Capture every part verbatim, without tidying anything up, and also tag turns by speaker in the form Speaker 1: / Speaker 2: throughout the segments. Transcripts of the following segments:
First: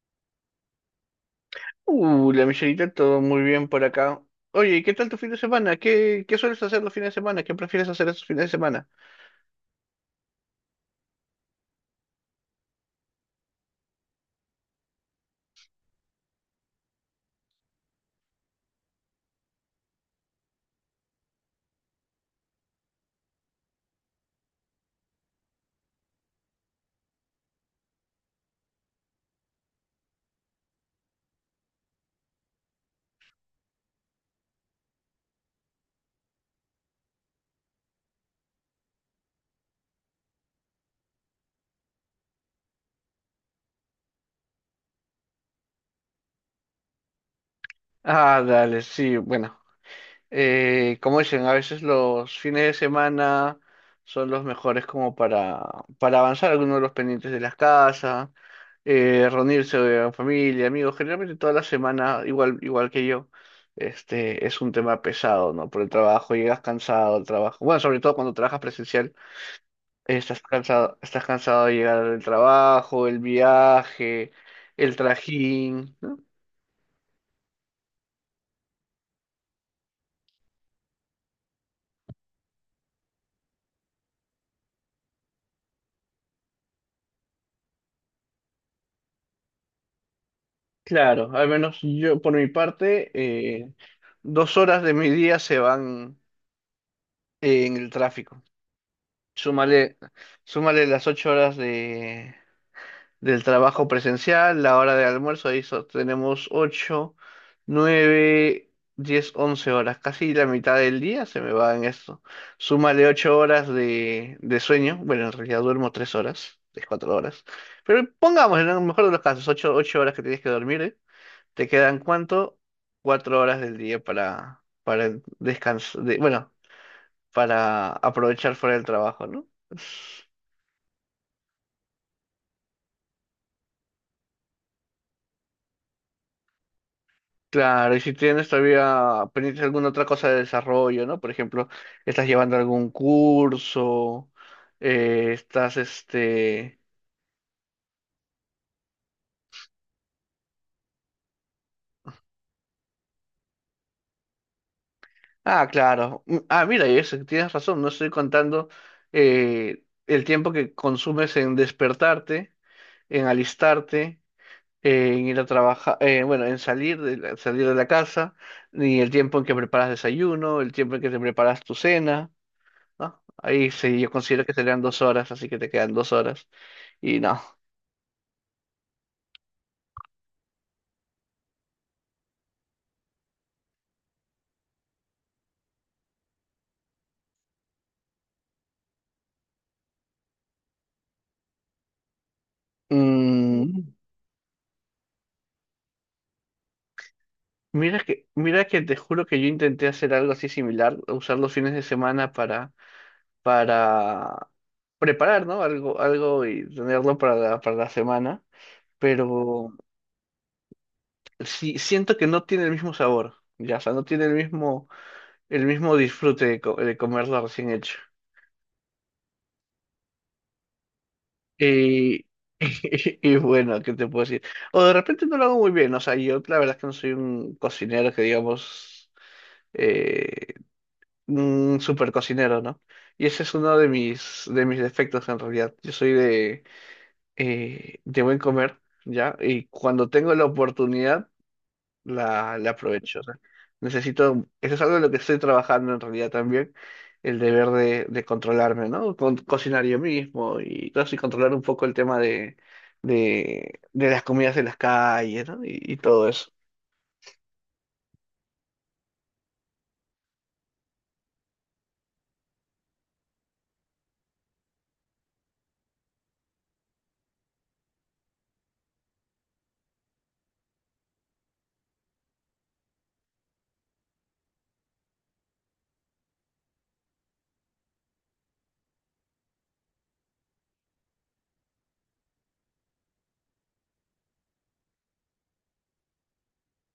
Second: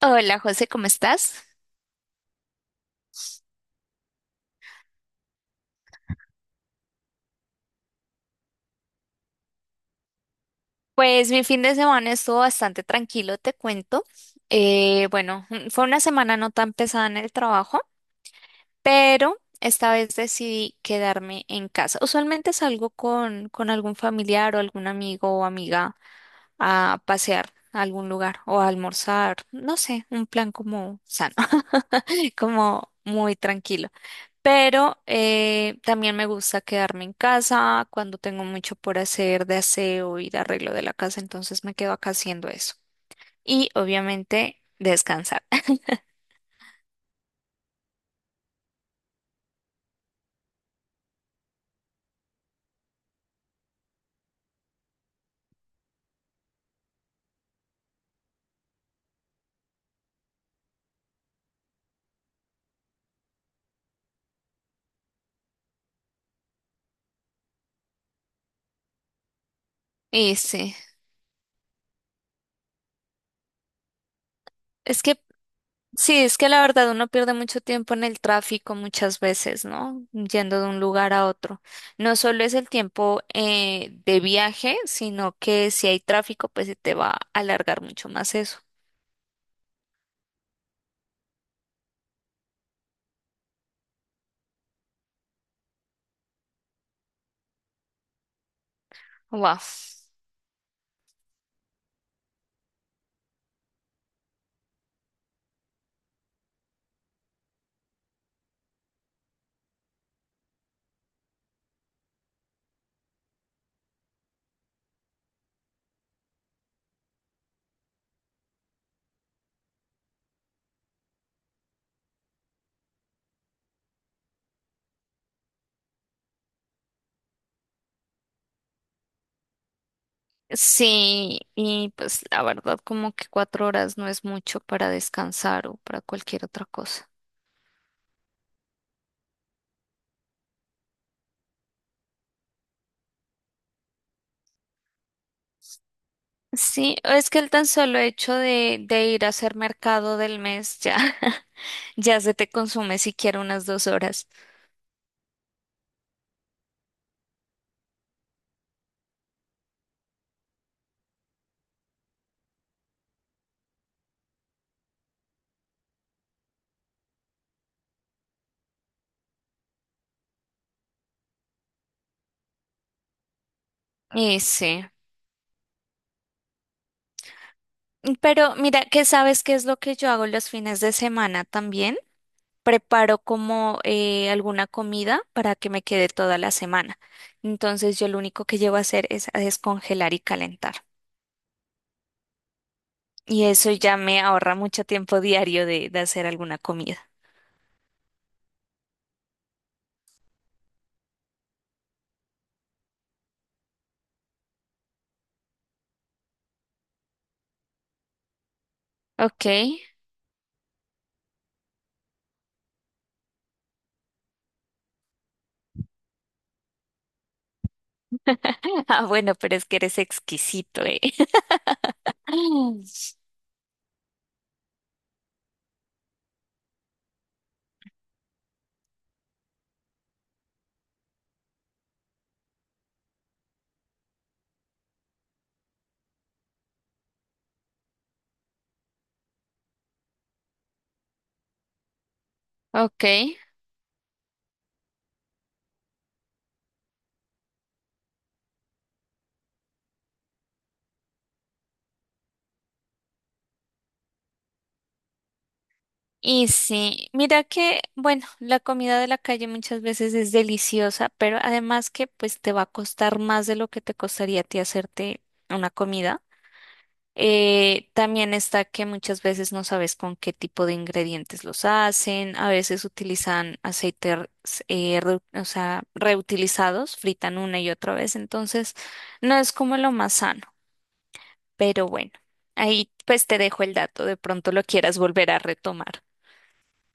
Speaker 1: Hola José, ¿cómo estás?
Speaker 2: Uh, la Michelita, todo muy bien por acá. Oye, ¿y qué tal tu fin de semana? ¿Qué, qué sueles hacer los fines de semana? ¿Qué prefieres hacer esos fines de semana?
Speaker 1: Pues mi fin de semana estuvo bastante tranquilo, te cuento. Eh, bueno, mm, fue una semana no tan pesada en el trabajo, pero esta vez decidí quedarme en casa. Usualmente salgo con, con algún familiar o algún amigo o amiga a pasear a algún lugar o a almorzar, no sé, un plan como sano, como muy tranquilo. Pero eh, también me gusta quedarme en casa cuando tengo mucho por hacer de aseo y de arreglo de la casa, entonces me quedo acá haciendo eso. Y obviamente descansar.
Speaker 2: Ah, dale, sí, bueno. Eh, como dicen, a veces los fines de semana son los mejores como para, para avanzar algunos de los pendientes de las casas, eh, reunirse eh, en familia, amigos. Generalmente toda la semana, igual, igual que yo, este, es un tema pesado, ¿no? Por el trabajo, llegas cansado al trabajo. Bueno, sobre todo cuando trabajas presencial.
Speaker 1: Y
Speaker 2: Estás
Speaker 1: sí,
Speaker 2: cansado, estás cansado de llegar del trabajo, el viaje, el
Speaker 1: es que
Speaker 2: trajín.
Speaker 1: sí, es que la verdad uno pierde mucho tiempo en el tráfico muchas veces, ¿no? Yendo de un lugar a otro. No solo es el tiempo eh, de viaje, sino que si hay tráfico, pues se te va a alargar mucho más eso.
Speaker 2: Claro, al menos yo por mi parte, eh, dos horas de mi día se van eh, en el tráfico.
Speaker 1: Wow.
Speaker 2: Súmale, súmale las ocho horas de, del trabajo presencial, la hora de almuerzo, ahí so- tenemos ocho nueve diez once horas, casi la mitad del día se me va en esto. Súmale ocho horas de, de sueño, bueno, en realidad duermo tres horas, tres, cuatro horas, pero pongamos en el mejor de los casos, ocho ocho horas que tienes que dormir, ¿eh? ¿Te quedan cuánto? Cuatro horas del día para, para descansar, bueno, para aprovechar fuera del trabajo, ¿no?
Speaker 1: Sí, y pues la verdad como que cuatro horas no es mucho para descansar o para cualquier otra cosa.
Speaker 2: Claro, y si tienes todavía pendiente alguna otra cosa de desarrollo, ¿no? Por ejemplo, estás llevando algún curso, eh, estás este…
Speaker 1: Sí, es que el tan solo hecho de, de ir a hacer mercado del mes ya, ya se te consume siquiera unas dos horas.
Speaker 2: Ah, claro. Mm, Ah, mira, y eso, tienes razón, no estoy contando eh, el tiempo que consumes en despertarte, en alistarte, eh, en ir a trabajar, eh, bueno, en salir de la, salir de la casa, ni el tiempo en que preparas desayuno, el tiempo en que te preparas tu cena, ¿no? Ahí sí, yo
Speaker 1: Y
Speaker 2: considero que serían
Speaker 1: sí,
Speaker 2: dos horas, así que te quedan dos horas. Y no.
Speaker 1: pero mira que sabes qué es lo que yo hago los fines de semana también. Preparo como eh, alguna comida para que me quede toda la semana. Entonces yo lo único que llevo a hacer es a descongelar y calentar. Y eso
Speaker 2: Mm,
Speaker 1: ya me ahorra mucho tiempo diario de, de hacer alguna comida.
Speaker 2: mira que, mira que te juro que yo intenté hacer algo así similar, usar los fines de semana para, para preparar, ¿no? Algo, algo y tenerlo para la, para la semana.
Speaker 1: Ok.
Speaker 2: Pero sí, siento que no tiene el mismo sabor. Ya, o sea, no tiene el mismo, el mismo disfrute de, co- de comerlo recién hecho.
Speaker 1: Ah, bueno, pero es que eres exquisito, ¿eh?
Speaker 2: Y, y bueno, ¿qué te puedo decir? O de repente no lo hago muy bien, o sea, yo la verdad es que no soy un cocinero que digamos, eh, un super cocinero, ¿no? Y ese es uno de mis, de mis defectos en realidad. Yo soy de, eh, de buen comer, ¿ya? Y cuando tengo la oportunidad, la, la aprovecho. O
Speaker 1: Ok.
Speaker 2: sea, necesito, eso es algo de lo que estoy trabajando en realidad también, el deber de, de controlarme, ¿no? Con, cocinar yo mismo y todo eso, y controlar un poco el tema de, de, de las comidas de las calles, ¿no? Y, y todo
Speaker 1: Y
Speaker 2: eso.
Speaker 1: sí, mira que, bueno, la comida de la calle muchas veces es deliciosa, pero además que pues te va a costar más de lo que te costaría a ti hacerte una comida. Eh, también está que muchas veces no sabes con qué tipo de ingredientes los hacen, a veces utilizan aceites eh, reu- o sea, reutilizados, fritan una y otra vez, entonces no es como lo más sano, pero bueno, ahí pues te dejo el dato, de pronto lo quieras volver a retomar.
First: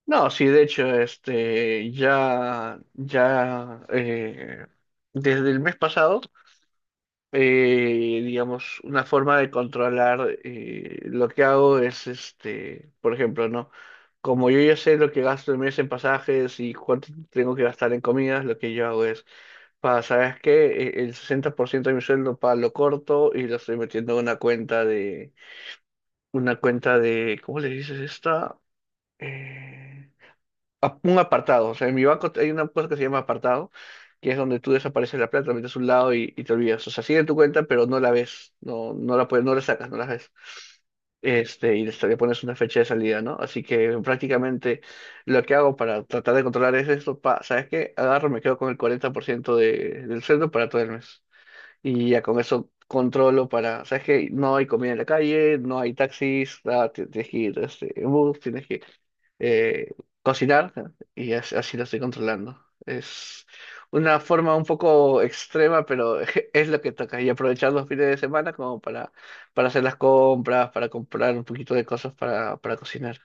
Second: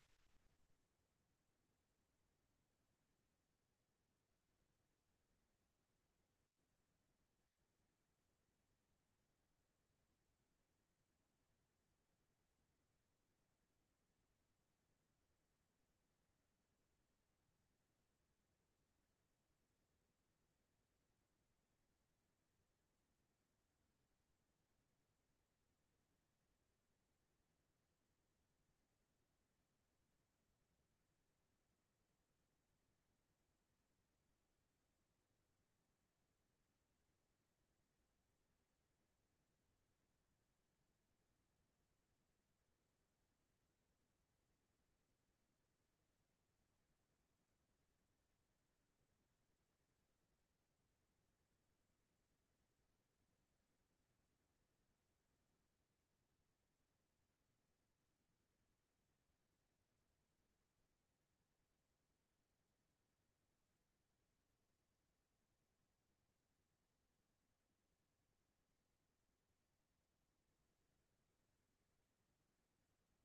Speaker 2: No, sí, de hecho, este, ya, ya, eh, desde el mes pasado, eh, digamos, una forma de controlar eh, lo que hago es, este, por ejemplo, ¿no? Como yo ya sé lo que gasto el mes en pasajes y cuánto tengo que gastar en comidas, lo que yo hago es, para, ¿sabes qué? E- El sesenta por ciento de mi sueldo para lo corto y lo estoy metiendo en una cuenta de, una cuenta de, ¿cómo le dices esta? Eh, ap- un apartado. O sea, en mi banco hay una cosa que se llama apartado, que es donde tú desapareces la plata, la metes a un lado y, y te olvidas. O sea, sigue en tu cuenta, pero no la ves. No, no la puedes, no la sacas, no la ves. Este, y le le pones una fecha de salida, ¿no? Así que prácticamente lo que hago para tratar de controlar es esto, pa, ¿sabes qué? Agarro, me quedo con el cuarenta por ciento de, del sueldo para todo el mes. Y ya con eso controlo para, ¿sabes qué? No hay comida en la calle, no hay taxis, ah, ti- tienes que ir este, en bus, tienes que eh, cocinar y as- así lo estoy controlando. Es una forma un poco extrema, pero es lo que toca. Y aprovechar los fines de semana como para, para hacer las compras, para comprar un poquito de cosas para, para cocinar.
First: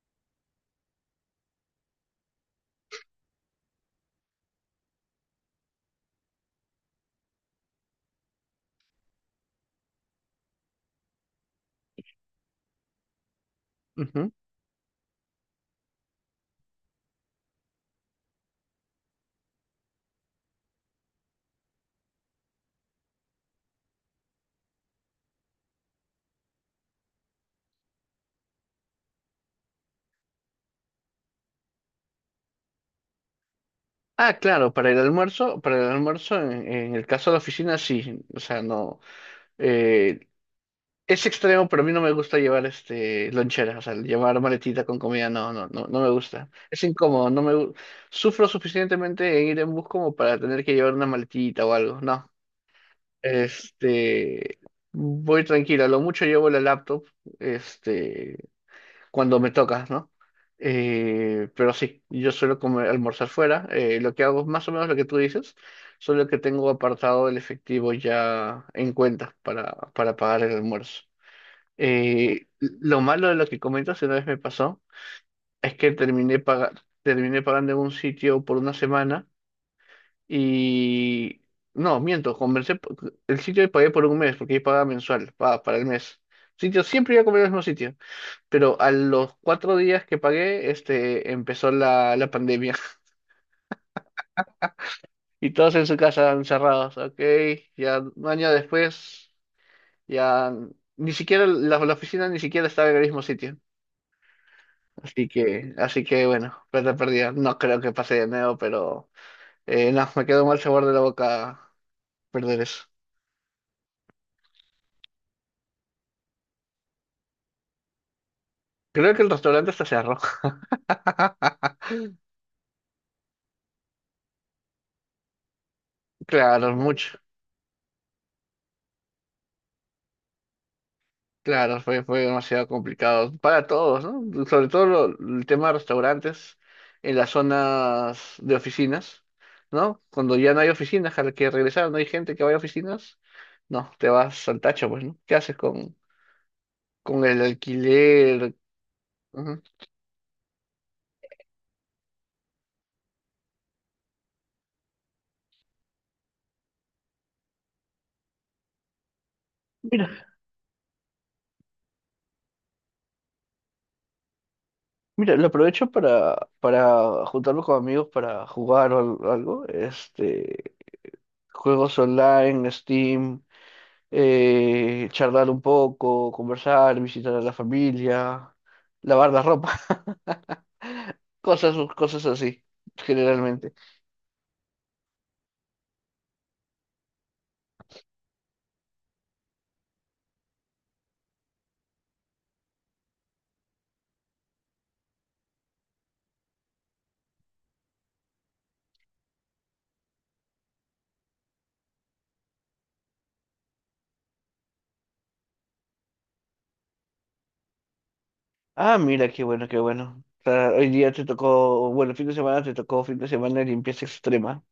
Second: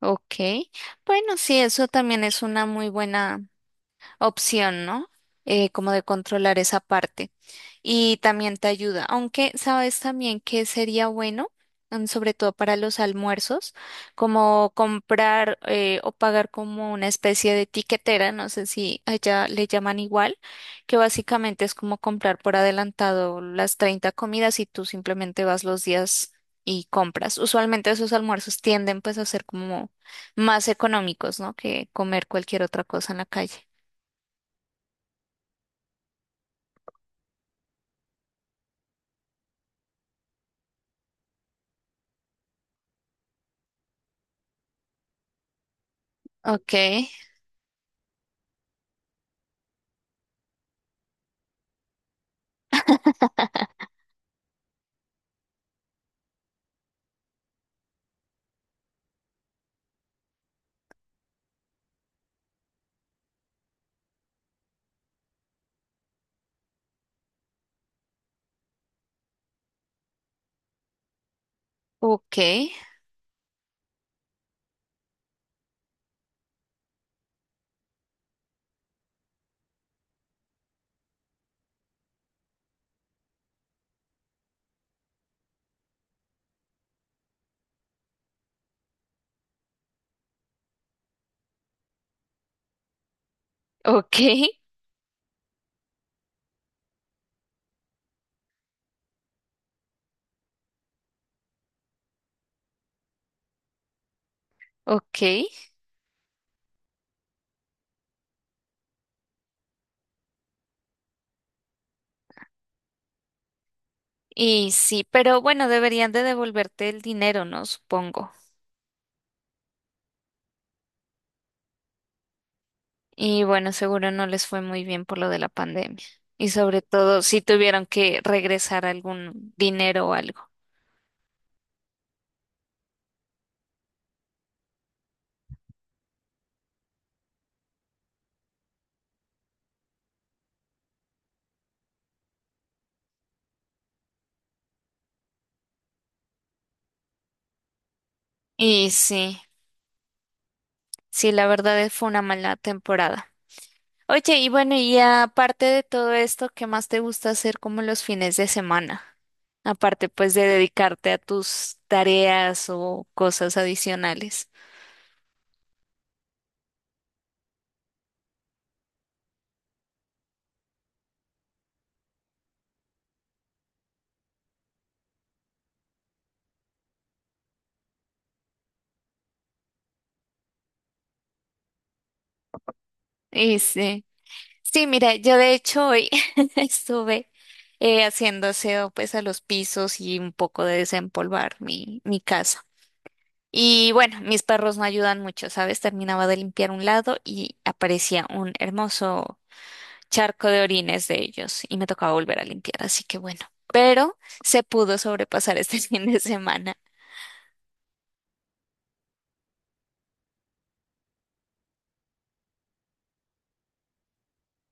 Speaker 1: Ok, bueno, sí, eso también es una muy buena opción, ¿no? Eh, como de controlar esa parte. Y también te ayuda. Aunque sabes también que sería bueno, mm, sobre todo para los almuerzos,
Speaker 2: Ujú.
Speaker 1: como comprar eh, o pagar como una especie de tiquetera, no sé si allá le llaman igual, que básicamente es como comprar por adelantado las treinta comidas y tú simplemente vas los días y compras. Usualmente esos almuerzos tienden pues a ser como más económicos, ¿no? Que comer cualquier otra cosa en la calle.
Speaker 2: Ah, claro, para el almuerzo, para el almuerzo en, en el caso de la oficina sí, o sea, no, eh, es extremo, pero a mí no me gusta llevar este lonchera, o sea, llevar maletita con comida, no, no, no, no me gusta.
Speaker 1: Ok,
Speaker 2: Es incómodo, no me gu- sufro suficientemente en ir en bus como para tener que llevar una maletita o algo. No. Este, voy tranquila, lo mucho llevo la laptop, este, cuando me toca, ¿no? Eh, pero sí, yo suelo comer, almorzar fuera. Eh, lo que hago es más o menos lo que tú dices, solo que tengo apartado el efectivo ya en cuenta para, para pagar el almuerzo.
Speaker 1: ok,
Speaker 2: Eh, lo malo de lo que comentas, una vez me pasó, es que terminé paga- terminé pagando en un sitio por una semana y… No, miento, conversé, po- el sitio que pagué por un mes, porque ahí pagaba mensual, pa- para el mes. Sitio, siempre iba a comer al mismo sitio, pero a los cuatro días que pagué, este, empezó la, la pandemia
Speaker 1: ok,
Speaker 2: y todos en su casa encerrados, ok, ya un año después, ya ni siquiera la, la oficina ni siquiera estaba en el mismo sitio. Así
Speaker 1: ok.
Speaker 2: que, así que bueno, plata perdida. No creo que pase de nuevo, pero eh, no, me quedó mal sabor de la boca perder eso.
Speaker 1: Y sí, pero bueno, deberían de devolverte el dinero, ¿no? Supongo.
Speaker 2: Creo que el restaurante está cerró.
Speaker 1: Y bueno, seguro no les fue muy bien por lo de la pandemia. Y
Speaker 2: Claro,
Speaker 1: sobre
Speaker 2: mucho.
Speaker 1: todo si tuvieron que regresar algún dinero o algo.
Speaker 2: Claro, fue, fue demasiado complicado para todos, ¿no? Sobre todo lo- el tema de restaurantes en las zonas de oficinas, ¿no? Cuando ya no hay oficinas a las que regresar, no hay gente que vaya a oficinas, no, te vas al tacho, pues, ¿no? ¿Qué haces con, con el alquiler?
Speaker 1: Y sí,
Speaker 2: Ujú.
Speaker 1: sí, la verdad es- fue una mala temporada. Oye, y bueno, y aparte de todo esto, ¿qué más te gusta hacer como los fines de semana? Aparte, pues, de dedicarte a tus tareas o cosas adicionales.
Speaker 2: Mira, lo aprovecho para, para juntarme con amigos para jugar o al- algo. Este, juegos online, Steam, eh, charlar un poco, conversar, visitar a la familia, lavar la ropa. Cosas, cosas así,
Speaker 1: Y
Speaker 2: generalmente.
Speaker 1: sí. Sí, mira, yo de hecho hoy estuve eh, haciendo aseo pues a los pisos y un poco de desempolvar mi, mi casa. Y bueno, mis perros no ayudan mucho, ¿sabes? Terminaba de limpiar un lado y aparecía un hermoso charco de orines de ellos y me tocaba volver a limpiar, así que bueno. Pero se pudo sobrepasar este fin de semana.
Speaker 2: Ah, mira, qué bueno, qué bueno. O sea, hoy día te tocó, bueno, fin de semana te tocó fin de semana de limpieza extrema.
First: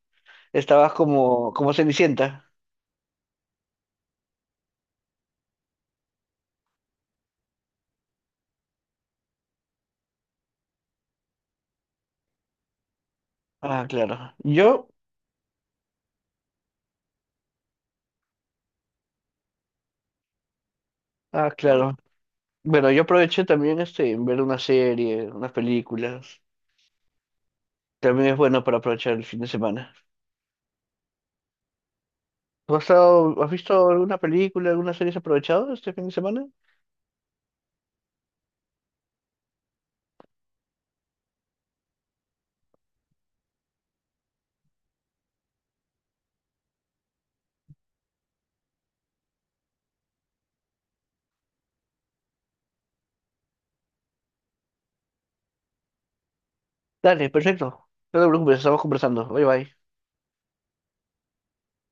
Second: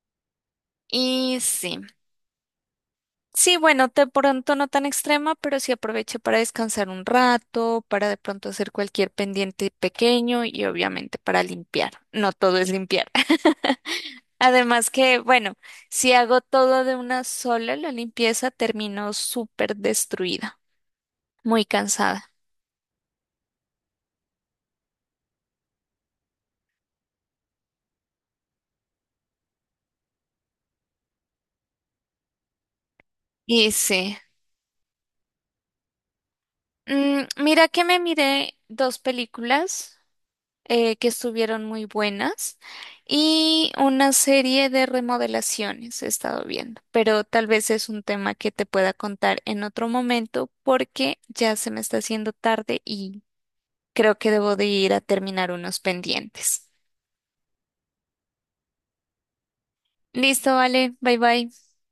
Speaker 2: Estabas
Speaker 1: Y
Speaker 2: como, como
Speaker 1: sí.
Speaker 2: Cenicienta.
Speaker 1: Sí, bueno, de pronto no tan extrema, pero sí aproveché para descansar un rato, para de pronto hacer cualquier pendiente pequeño y obviamente para limpiar. No todo es limpiar.
Speaker 2: Ah, claro. Yo,
Speaker 1: Además que, bueno, si hago todo de una sola, la limpieza termino súper destruida,
Speaker 2: ah,
Speaker 1: muy
Speaker 2: claro.
Speaker 1: cansada.
Speaker 2: Bueno, yo aproveché también este, en ver una serie, unas películas. También es bueno para aprovechar el fin de semana. ¿Tú has estado- has
Speaker 1: Y
Speaker 2: visto
Speaker 1: sí,
Speaker 2: alguna película, alguna serie has aprovechado este fin de semana?
Speaker 1: Mm, mira que me miré dos películas. eh, que estuvieron muy buenas y una serie de remodelaciones he estado viendo, pero tal vez es un tema que te pueda contar en otro momento porque ya se me está haciendo tarde y creo que debo de ir a terminar unos pendientes.
Speaker 2: Dale, perfecto. No te preocupes, estamos conversando. Bye bye.
Speaker 1: Listo, vale, bye bye.